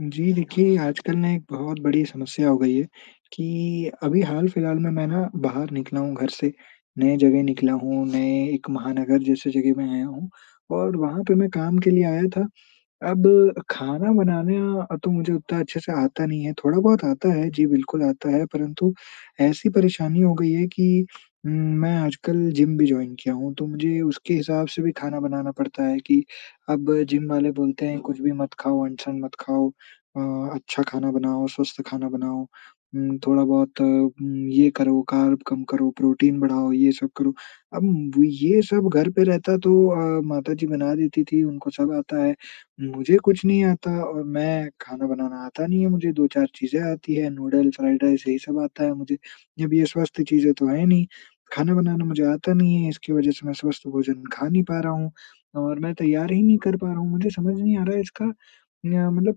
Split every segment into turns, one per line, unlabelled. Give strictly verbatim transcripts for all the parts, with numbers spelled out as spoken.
जी, देखिए आजकल ना एक बहुत बड़ी समस्या हो गई है कि अभी हाल-फिलहाल में मैं ना बाहर निकला हूँ घर से, नए जगह निकला हूँ, नए एक महानगर जैसे जगह में आया हूँ और वहाँ पे मैं काम के लिए आया था। अब खाना बनाना अ, तो मुझे उतना अच्छे से आता नहीं है, थोड़ा-बहुत आता है। जी, बिल्कुल आता है परंतु ऐसी परेशानी हो गई है कि उम, मैं आजकल जिम भी जॉइन किया हूँ। तो मुझे उसके हिसाब से भी खाना बनाना पड़ता है कि अब जिम वाले बोलते हैं, कुछ भी मत खाओ अंट-शंट मत खाओ, अ, अच्छा खाना बनाओ, स्वस्थ खाना बनाओ। उम, थोड़ा-बहुत उम, ये करो कार्ब कम करो, प्रोटीन बढ़ाओ, ये सब करो, अब ये सब घर पे रहता तो अ, माताजी बना देती थी उनको सब आता है। मुझे कुछ नहीं आता और मैं खाना बनाना आता नहीं है मुझे दो चार चीजें आती हैं नूडल्स, फ्राइड राइस यही सब आता है मुझे। जब ये स्वस्थ चीज़ें तो हैं नहीं, खाना बनाना मुझे आता नहीं है इसकी वजह से मैं स्वस्थ भोजन खा नहीं पा रहा हूँ। और मैं तैयार ही नहीं कर पा रहा हूँ मुझे समझ नहीं आ रहा है इसका न्य मतलब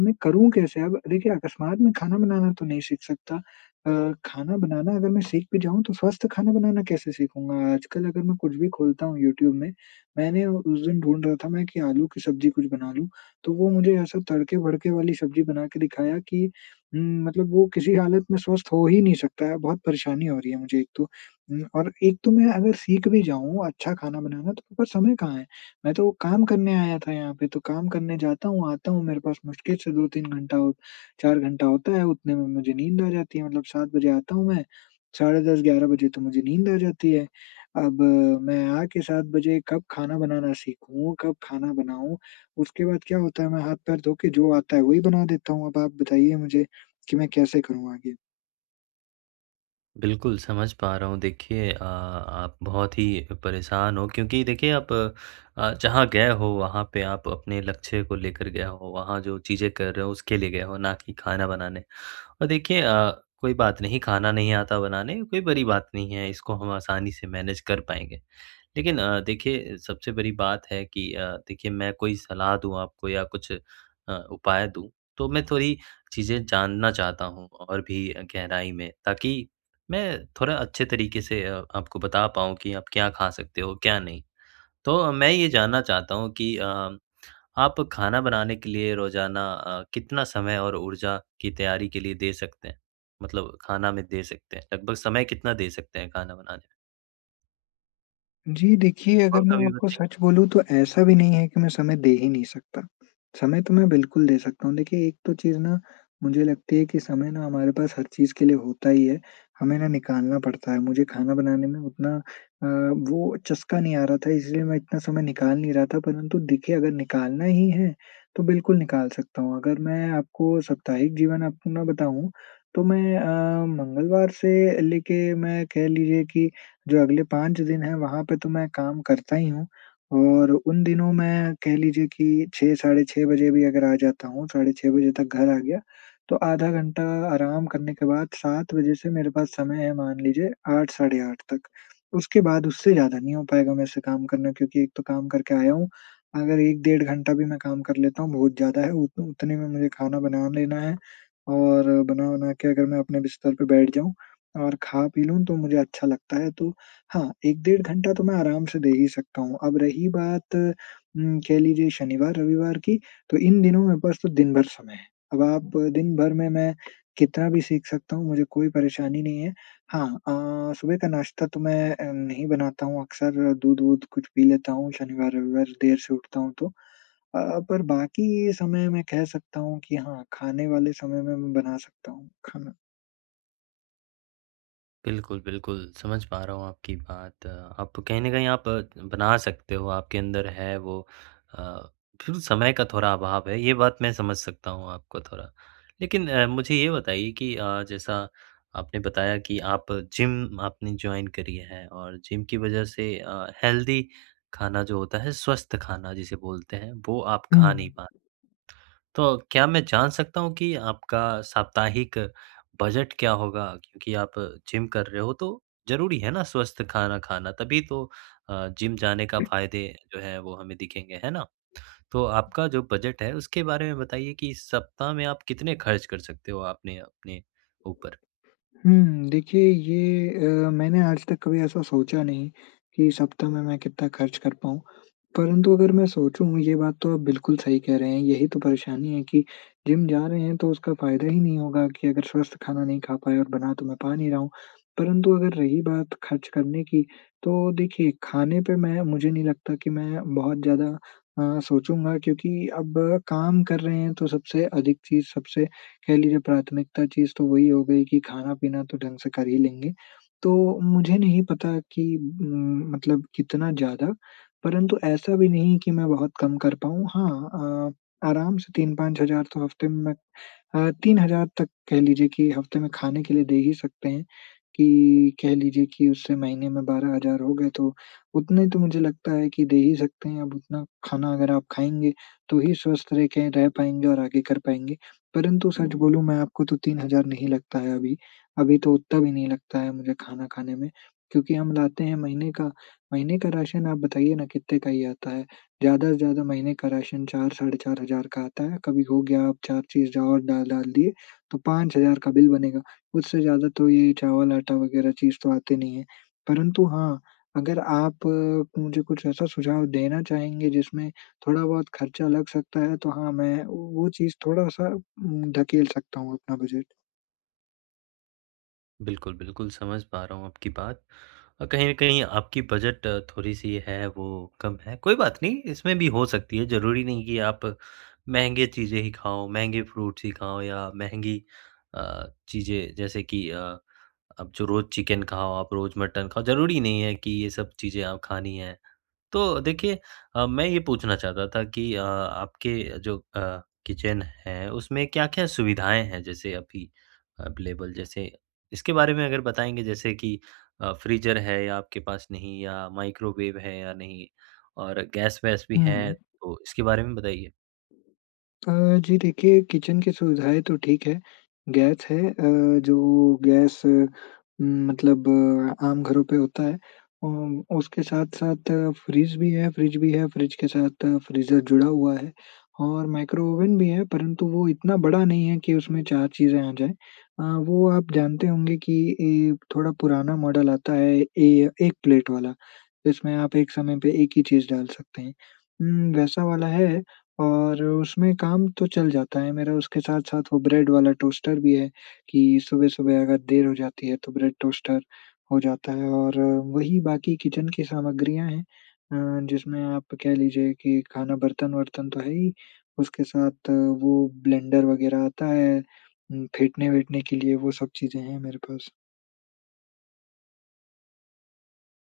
मैं करूँ कैसे? अब देखिए अकस्मात में खाना बनाना तो नहीं सीख सकता। अ, खाना बनाना अगर मैं सीख भी जाऊँ तो स्वस्थ खाना बनाना कैसे सीखूँगा? आजकल अगर मैं कुछ भी खोलता हूँ यूट्यूब में मैंने उस दिन ढूँढ रहा था मैं कि आलू की सब्ज़ी कुछ बना लूँ तो वो मुझे ऐसा तड़के-भड़के वाली सब्ज़ी बना के दिखाया कि उम, मतलब वो किसी हालत में स्वस्थ हो ही नहीं सकता है। बहुत परेशानी हो रही है मुझे एक तो उम, और एक तो मैं अगर सीख भी जाऊँ अच्छा खाना बनाना तो मेरे पास समय कहाँ है? मैं तो काम करने आया था यहाँ पे तो काम करने जाता हूँ, आता हूँ मेरे पास मुश्किल से दो तीन घंटा हो चार घंटा होता है उतने में मुझे नींद आ जाती है। मतलब सात बजे आता हूँ मैं, साढ़े दस ग्यारह बजे तो मुझे नींद आ जाती है। अब मैं आके सात बजे कब खाना बनाना सीखूँ, कब खाना बनाऊँ। उसके बाद क्या होता है मैं हाथ-पैर धो के जो आता है वही बना देता हूँ। अब आप बताइए मुझे कि मैं कैसे करूँ आगे?
बिल्कुल, समझ पा रहा हूँ देखिए अ, आप बहुत ही परेशान हो क्योंकि देखिए आप, अ, जहाँ गए हो वहाँ पे आप अपने लक्ष्य को लेकर गए हो। वहाँ जो चीज़ें कर रहे हो उसके लिए गए हो ना कि खाना बनाने। और देखिए अ, कोई बात नहीं खाना नहीं आता बनाने कोई बड़ी बात नहीं है इसको हम आसानी से मैनेज कर पाएँगे। लेकिन अ, देखिए सबसे बड़ी बात है कि अ, देखिए मैं कोई सलाह दूँ आपको या कुछ अ, उपाय दूँ तो मैं थोड़ी चीज़ें जानना चाहता हूँ और भी गहराई में ताकि मैं थोड़ा अच्छे तरीक़े से अ, आपको बता पाऊँ कि आप क्या खा सकते हो क्या नहीं। तो मैं ये जानना चाहता हूँ कि अ, आप खाना बनाने के लिए रोज़ाना अ, कितना समय और ऊर्जा की तैयारी के लिए दे सकते हैं? मतलब खाना में दे सकते हैं लगभग समय कितना दे सकते हैं खाना बनाने में?
जी देखिए, अगर
और
मैं
कभी
आपको
बताई
सच बोलूँ तो ऐसा भी नहीं है कि मैं समय दे ही नहीं सकता। समय तो मैं बिल्कुल दे सकता हूँ देखिए एक तो चीज़ ना मुझे लगती है कि समय ना हमारे पास हर चीज़ के लिए होता ही है हमें ना निकालना पड़ता है। मुझे खाना बनाने में उतना अ, वो चस्का नहीं आ रहा था इसलिए मैं इतना समय निकाल नहीं रहा था परंतु देखिए अगर निकालना ही है तो बिल्कुल निकाल सकता हूँ। अगर मैं आपको साप्ताहिक जीवन अपना बताऊँ तो मैं अ, मंगलवार से लेके मैं कह लीजिए कि जो अगले पाँच दिन हैं वहाँ पे तो मैं काम करता ही हूँ, और उन दिनों मैं कह लीजिए कि छह साढ़े छह बजे भी अगर आ जाता हूँ साढ़े छह बजे तक घर आ गया तो आधा घंटा आराम करने के बाद सात बजे से मेरे पास समय है मान लीजिए आठ साढ़े आठ तक। उसके बाद उससे ज़्यादा नहीं हो पाएगा मेरे से काम करना क्योंकि एक तो काम करके आया हूँ। अगर एक डेढ़ घंटा भी मैं काम कर लेता हूँ बहुत ज़्यादा है उत उतने में मुझे खाना बना लेना है और बना-वना के अगर मैं अपने बिस्तर पे बैठ जाऊँ, और खा-पी लूँ तो मुझे अच्छा लगता है तो हाँ, एक डेढ़ घंटा तो मैं आराम से दे ही सकता हूँ। अब रही बात उम, कह लीजिए शनिवार-रविवार की तो इन दिनों मेरे पास तो दिन-भर समय है। अब आप दिन-भर में मैं कितना भी सीख सकता हूँ मुझे कोई परेशानी नहीं है। हाँ अ, सुबह का नाश्ता तो मैं अ, नहीं बनाता हूँ अक्सर दूध-वूध कुछ पी लेता हूँ। शनिवार-रविवार देर से उठता हूँ तो, अ अ, पर बाकी ये समय मैं कह सकता हूँ कि हाँ खाने वाले समय में मैं बना सकता हूँ खाना।
बिल्कुल, बिल्कुल समझ पा रहा हूँ आपकी बात। आप कहीं न कहीं आप बना सकते हो आपके अंदर है वो अ, फिर समय का थोड़ा अभाव है ये बात मैं समझ सकता हूँ आपको थोड़ा। लेकिन अ, मुझे ये बताइए कि अ, जैसा आपने बताया कि आप जिम आपने जॉइन करी है और जिम की वज़ह से अ, हेल्दी खाना जो होता है स्वस्थ खाना जिसे बोलते हैं, वो आप खा नहीं
हुँ।
पाते। तो क्या मैं जान सकता हूँ कि आपका साप्ताहिक बजट क्या होगा? क्योंकि आप जिम कर रहे हो तो ज़रूरी है ना, स्वस्थ खाना खाना तभी तो अ, जिम जाने का फ़ायदे जो हैं वो हमें दिखेंगे, है ना? तो आपका जो बजट है उसके बारे में बताइए कि इस सप्ताह में आप कितने खर्च कर सकते हो आपने अपने ऊपर?
हुँ, देखिए ये अ, मैंने आज तक कभी ऐसा सोचा नहीं कि सप्ताह में मैं कितना खर्च कर पाऊँ। परंतु अगर मैं सोचूँ ये बात तो आप बिल्कुल सही कह रहे हैं यही तो परेशानी है कि, जिम जा रहे हैं तो उसका फ़ायदा ही नहीं होगा कि अगर स्वस्थ खाना नहीं खा पाए और बना तो मैं पा नहीं रहा हूँ। परंतु अगर रही बात खर्च करने की, तो देखिए खाने पे मैं मुझे नहीं लगता कि मैं बहुत ज़्यादा अ, सोचूँगा क्योंकि अब काम कर रहे हैं तो सबसे अधिक चीज़ सबसे कह लीजिए प्राथमिकता चीज़ तो वो ही हो गई कि खाना-पीना तो ढंग से कर ही लेंगे। तो मुझे नहीं पता कि म मतलब कितना ज़्यादा? परंतु ऐसा भी नहीं कि मैं बहुत कम कर पाऊँ। हाँ अ, आराम से तीन पाँच हज़ार तो हफ़्ते में। मैं तीन हज़ार तक कह लीजिए कि हफ़्ते में खाने के लिए दे ही सकते हैं कि कह लीजिए की उससे महीने में बारह हज़ार हो गए। तो उतने तो मुझे लगता है कि दे ही सकते हैं अब उतना खाना अगर आप खाएँगे तो ही स्वस्थ रह के रह पाएँगे और आगे कर पाएँगे। परंतु सच बोलूँ मैं आपको तो तीन हज़ार नहीं लगता है अभी। अभी तो उतना भी नहीं लगता है मुझे खाना खाने में क्योंकि हम लाते हैं महीने का महीने का राशन आप बताइए ना कितने का ही आता है? ज़्यादा से ज़्यादा महीने का राशन चार साढ़े चार हज़ार का आता है। कभी हो गया आप चार चीज़ और डाल डाल दिए तो पाँच हज़ार का बिल बनेगा। उससे ज़्यादा तो ये चावल-आटा वग़ैरह चीज़ तो आती नहीं है। परंतु हाँ, अगर आप मुझे कुछ ऐसा सुझाव देना चाहेंगे जिसमे थोड़ा बहुत खर्चा लग सकता है तो हाँ मैं वो चीज़ थोड़ा-सा उम, धकेल सकता हूँ अपना बजट।
बिल्कुल, बिल्कुल, समझ पा रहा हूँ आपकी बात। अ, कहीं न कहीं आपकी बजट थोड़ी-सी है, वो कम है। कोई बात नहीं, इसमें भी हो सकती है, ज़रूरी नहीं कि आप महँगे चीज़ें ही खाओ, महँगे फ्रूट्स ही खाओ या महँगी अ, चीज़ें, जैसे कि अ, आप जो रोज़ चिकन खाओ, आप रोज मटन खा ज़रूरी नहीं है कि ये सब आप चीज़ें खानी हैं। तो देखिए अ, मैं ये पूछना चाहता था कि अ, आपके जो अ, किचन है, उसमें क्या-क्या सुविधाएँ हैं? जैसे अभी अवेलेबल, जैसे इसके बारे में अगर बताएँगे, जैसे कि अ, फ्रीज़र है या आपके पास नहीं या माइक्रोवेव है या नहीं और गैस-वैस भी है?
हुँ।
तो इसके बारे में बताइए।
अ, जी देखिए, किचन की सुविधाएँ तो ठीक हैं। गैस है, अ, जो गैस मतलब आम घरों पे होता है। अम उसके साथ-साथ फ्रिज भी है फ्रिज भी है, फ्रिज के साथ फ्रीज़र जुड़ा हुआ है और माइक्रो ओवन भी है, परंतु वो इतना बड़ा नहीं है कि उसमें चार चीज़ें आ जाएँ। अ, वो आप जानते होंगे कि ए, थोड़ा पुराना मॉडल आता है, ए, एक प्लेट वाला, जिसमें आप एक समय पे एक ही चीज़ डाल सकते हैं। उम, वैसा वाला है और उसमें काम तो चल जाता है मेरा, उसके साथ-साथ वो ब्रेड वाला टोस्टर भी है कि सुबह-सुबह अगर देर हो जाती है, तो ब्रेड टोस्टर हो जाता है और वही, बाकी किचन की सामग्रियाँ हैं अ, जिसमें आप कह लीजिए कि खाना, बर्तन-वर्तन तो है ही, उसके साथ वो ब्लेंडर वगैरह आता है, उम, फेटने-वेटने के लिए, वो सब चीज़ें हैं मेरे पास।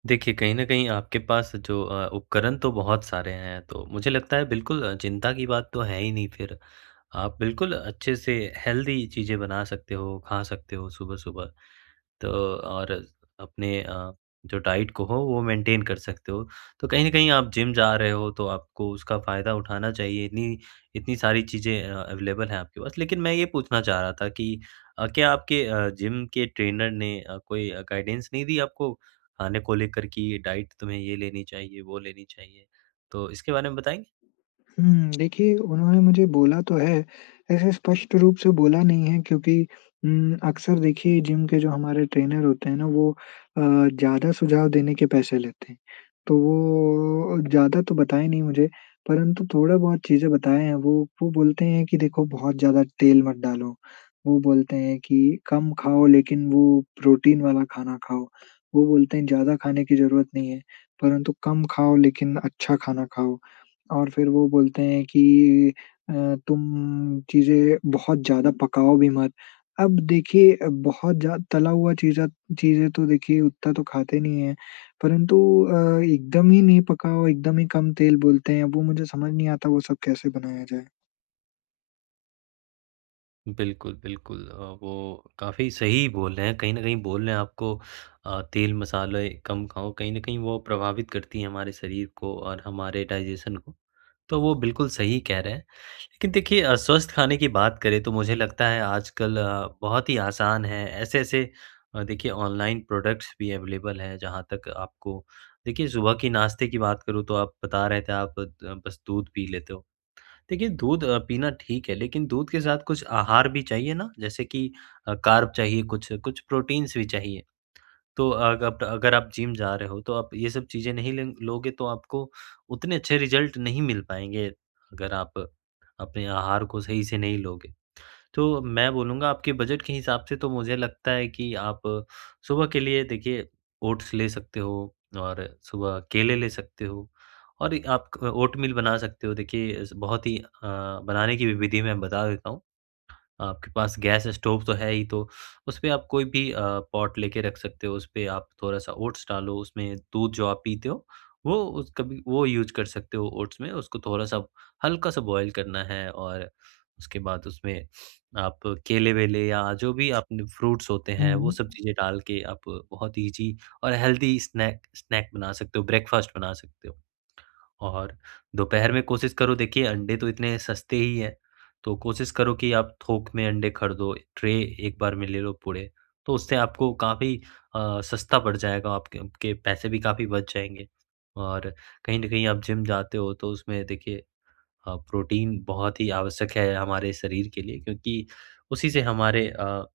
देखिए, कहीं न कहीं आपके पास जो अ, उपकरण तो बहुत सारे हैं। तो मुझे लगता है बिल्कुल चिंता की बात तो है ही नहीं फिर। आप बिल्कुल अच्छे से हेल्दी चीज़ें बना सकते हो, खा सकते हो सुबह-सुबह। तो और अपने अ, जो डाइट को हो वो मेंटेन कर सकते हो। तो कहीं न कहीं आप जिम जा रहे हो तो आपको उसका फ़ायदा उठाना चाहिए। इतनी इतनी सारी चीज़ें अवेलेबल हैं आपके पास। लेकिन मैं ये पूछना चाह रहा था कि अ, क्या आपके अ, जिम के ट्रेनर ने अ, कोई गाइडेंस नहीं दी आपको खाने को लेकर कि डाइट तुम्हें ये लेनी चाहिए, वो लेनी चाहिए? तो इसके बारे में बताएँगे?
हुँ। देखिए उन्होंने मुझे बोला तो है। ऐसे स्पष्ट रूप से बोला नहीं है क्योंकि उम, अक्सर देखिए जिम के जो हमारे ट्रेनर होते हैं ना, वो अ, ज़्यादा सुझाव देने के पैसे लेते हैं। तो वो ज़्यादा तो बताए नहीं मुझे परंतु थोड़ा बहुत चीज़ें बताए हैं वो। वो बोलते हैं कि देखो बहुत ज़्यादा तेल मत डालो, वो बोलते हैं कि कम खाओ लेकिन वो प्रोटीन वाला खाना खाओ। वो बोलते हैं ज़्यादा खाने की ज़रूरत नहीं है, परंतु कम खाओ लेकिन अच्छा खाना खाओ। और फिर वो बोलते हैं कि अ, तुम चीज़ें बहुत ज्यादा पकाओ भी मत। अब देखिए बहुत ज़्या तला हुआ चीज़ा चीज़ें तो देखिए उतना तो खाते नहीं है। परंतु अ, एकदम ही नहीं पकाओ, एकदम ही कम तेल बोलते हैं, वो मुझे समझ नहीं आता वो सब कैसे बनाया जाए?
बिल्कुल, बिल्कुल। अ, वो काफ़ी सही ही बोल रहे हैं कहीं न कहीं बोल रहे हैं आपको अ, तेल-मसाले कम खाओ। कहीं न कहीं वो प्रभावित करती है हमारे शरीर को और हमारे डाइजेशन को। तो वो बिल्कुल सही कह रहे हैं। लेकिन देखिए अ, स्वस्थ खाने की बात करें तो मुझे लगता है आजकल बहुत ही आसान है ऐसे-ऐसे देखिए ऑनलाइन प्रोडक्ट्स भी अवेलेबल हैं। जहाँ तक आपको देखिए सुबह के नाश्ते की बात करूँ तो आप बता रहे थे आप बद बस दूध पी लेते हो। देखिए दूध अ, पीना ठीक है लेकिन दूध के साथ कुछ आहार भी चाहिए ना, जैसे कि कार्ब चाहिए कुछ, कुछ प्रोटीन्स भी चाहिए। तो अग आप अगर आप जिम जा रहे हो तो आप ये सब चीज़ें नहीं लेंग लोगे तो आपको उतने अच्छे रिज़ल्ट नहीं मिल पाएँगे। अगर आप अपने आहार को सही से नहीं लोगे। तो मैं बोलूँगा आपके बजट के हिसाब से तो मुझे लगता है कि आप सुबह के लिए देखिए ओट्स ले सकते हो, और सुबह केले ले सकते हो और एक आप ओटमील बना सकते हो। देखिए अस बहुत ही अ, बनाने की विधि मैं बता देता हूँ। आपके पास गैस स्टोव तो है ही तो उसपे आप कोई भी अ, पॉट लेके रख सकते हो, उसपे आप थोड़ा-सा ओट्स डालो उसमें दूध जो आप पीते हो, वो उस कभी वो यूज़ कर सकते हो ओट्स में उसको थोड़ा-सा हल्का-सा बॉयल करना है। और उसके बाद उसमें आप केले-वेले या जो भी आपने फ्रूट्स होते हैं वो सब
हुँ।
चीज़ें डाल के आप बहुत ईज़ी और हेल्थी स्नैक स्नैक बना सकते हो, ब्रेकफास्ट बना सकते हो। और दोपहर में कोशिश करो देखिए अंडे तो इतने सस्ते ही हैं, तो कोशिश करो कि आप थोक में अंडे खरीदो, ट्रे एक बार में ले लो पूरे तो उससे आपको काफ़ी अ, सस्ता पड़ जाएगा, आपके आपके पैसे भी काफ़ी बच जाएँगे। और कहीं न कहीं आप जिम जाते हो तो उसमें देखिए अ, प्रोटीन बहुत ही आवश्यक है हमारे शरीर के लिए क्योंकि उसी से हमारे अ,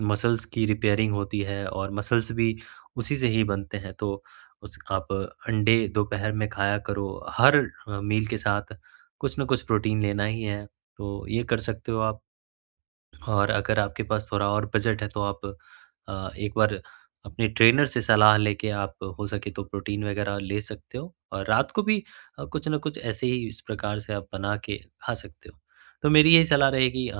मसल्स की रिपेयरिंग होती है और मसल्स भी उसी से ही बनते हैं। तो उसक आप अंडे दोपहर में खाया करो। हर मील के साथ कुछ न कुछ प्रोटीन लेना ही है तो ये कर सकते हो आप। और अगर आपके पास थोड़ा और बजट है तो आप अ, एक बार अपने ट्रेनर से सलाह लेके आप हो सके तो प्रोटीन वगैरह ले सकते हो और रात को भी कुछ ना कुछ ऐसे ही इस प्रकार से आप बना के खा सकते हो। तो मेरी यही सलाह रहेगी अ,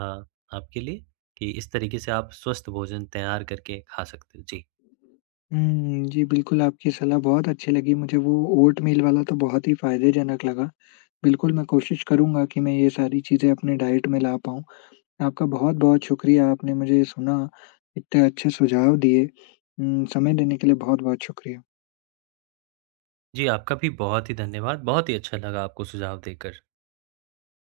आपके लिए कि इस तरीके से आप स्वस्थ भोजन तैयार करके खा सकते हैं, जी।
हम्म। जी बिल्कुल, आपकी सलाह बहुत अच्छी लगी मुझे वो ओटमील वाला तो बहुत ही फ़ायदेजनक लगा। बिल्कुल मैं कोशिश करूँगा कि मैं ये सारी चीज़ें अपने डाइट में ला पाऊँ। आपका बहुत-बहुत शुक्रिया आपने मुझे ये सुना, इतने अच्छे सुझाव दिए। उम, समय देने के लिए बहुत-बहुत शुक्रिया।
जी आपका भी बहुत ही धन्यवाद। बहुत ही अच्छा लगा आपको सुझाव देकर।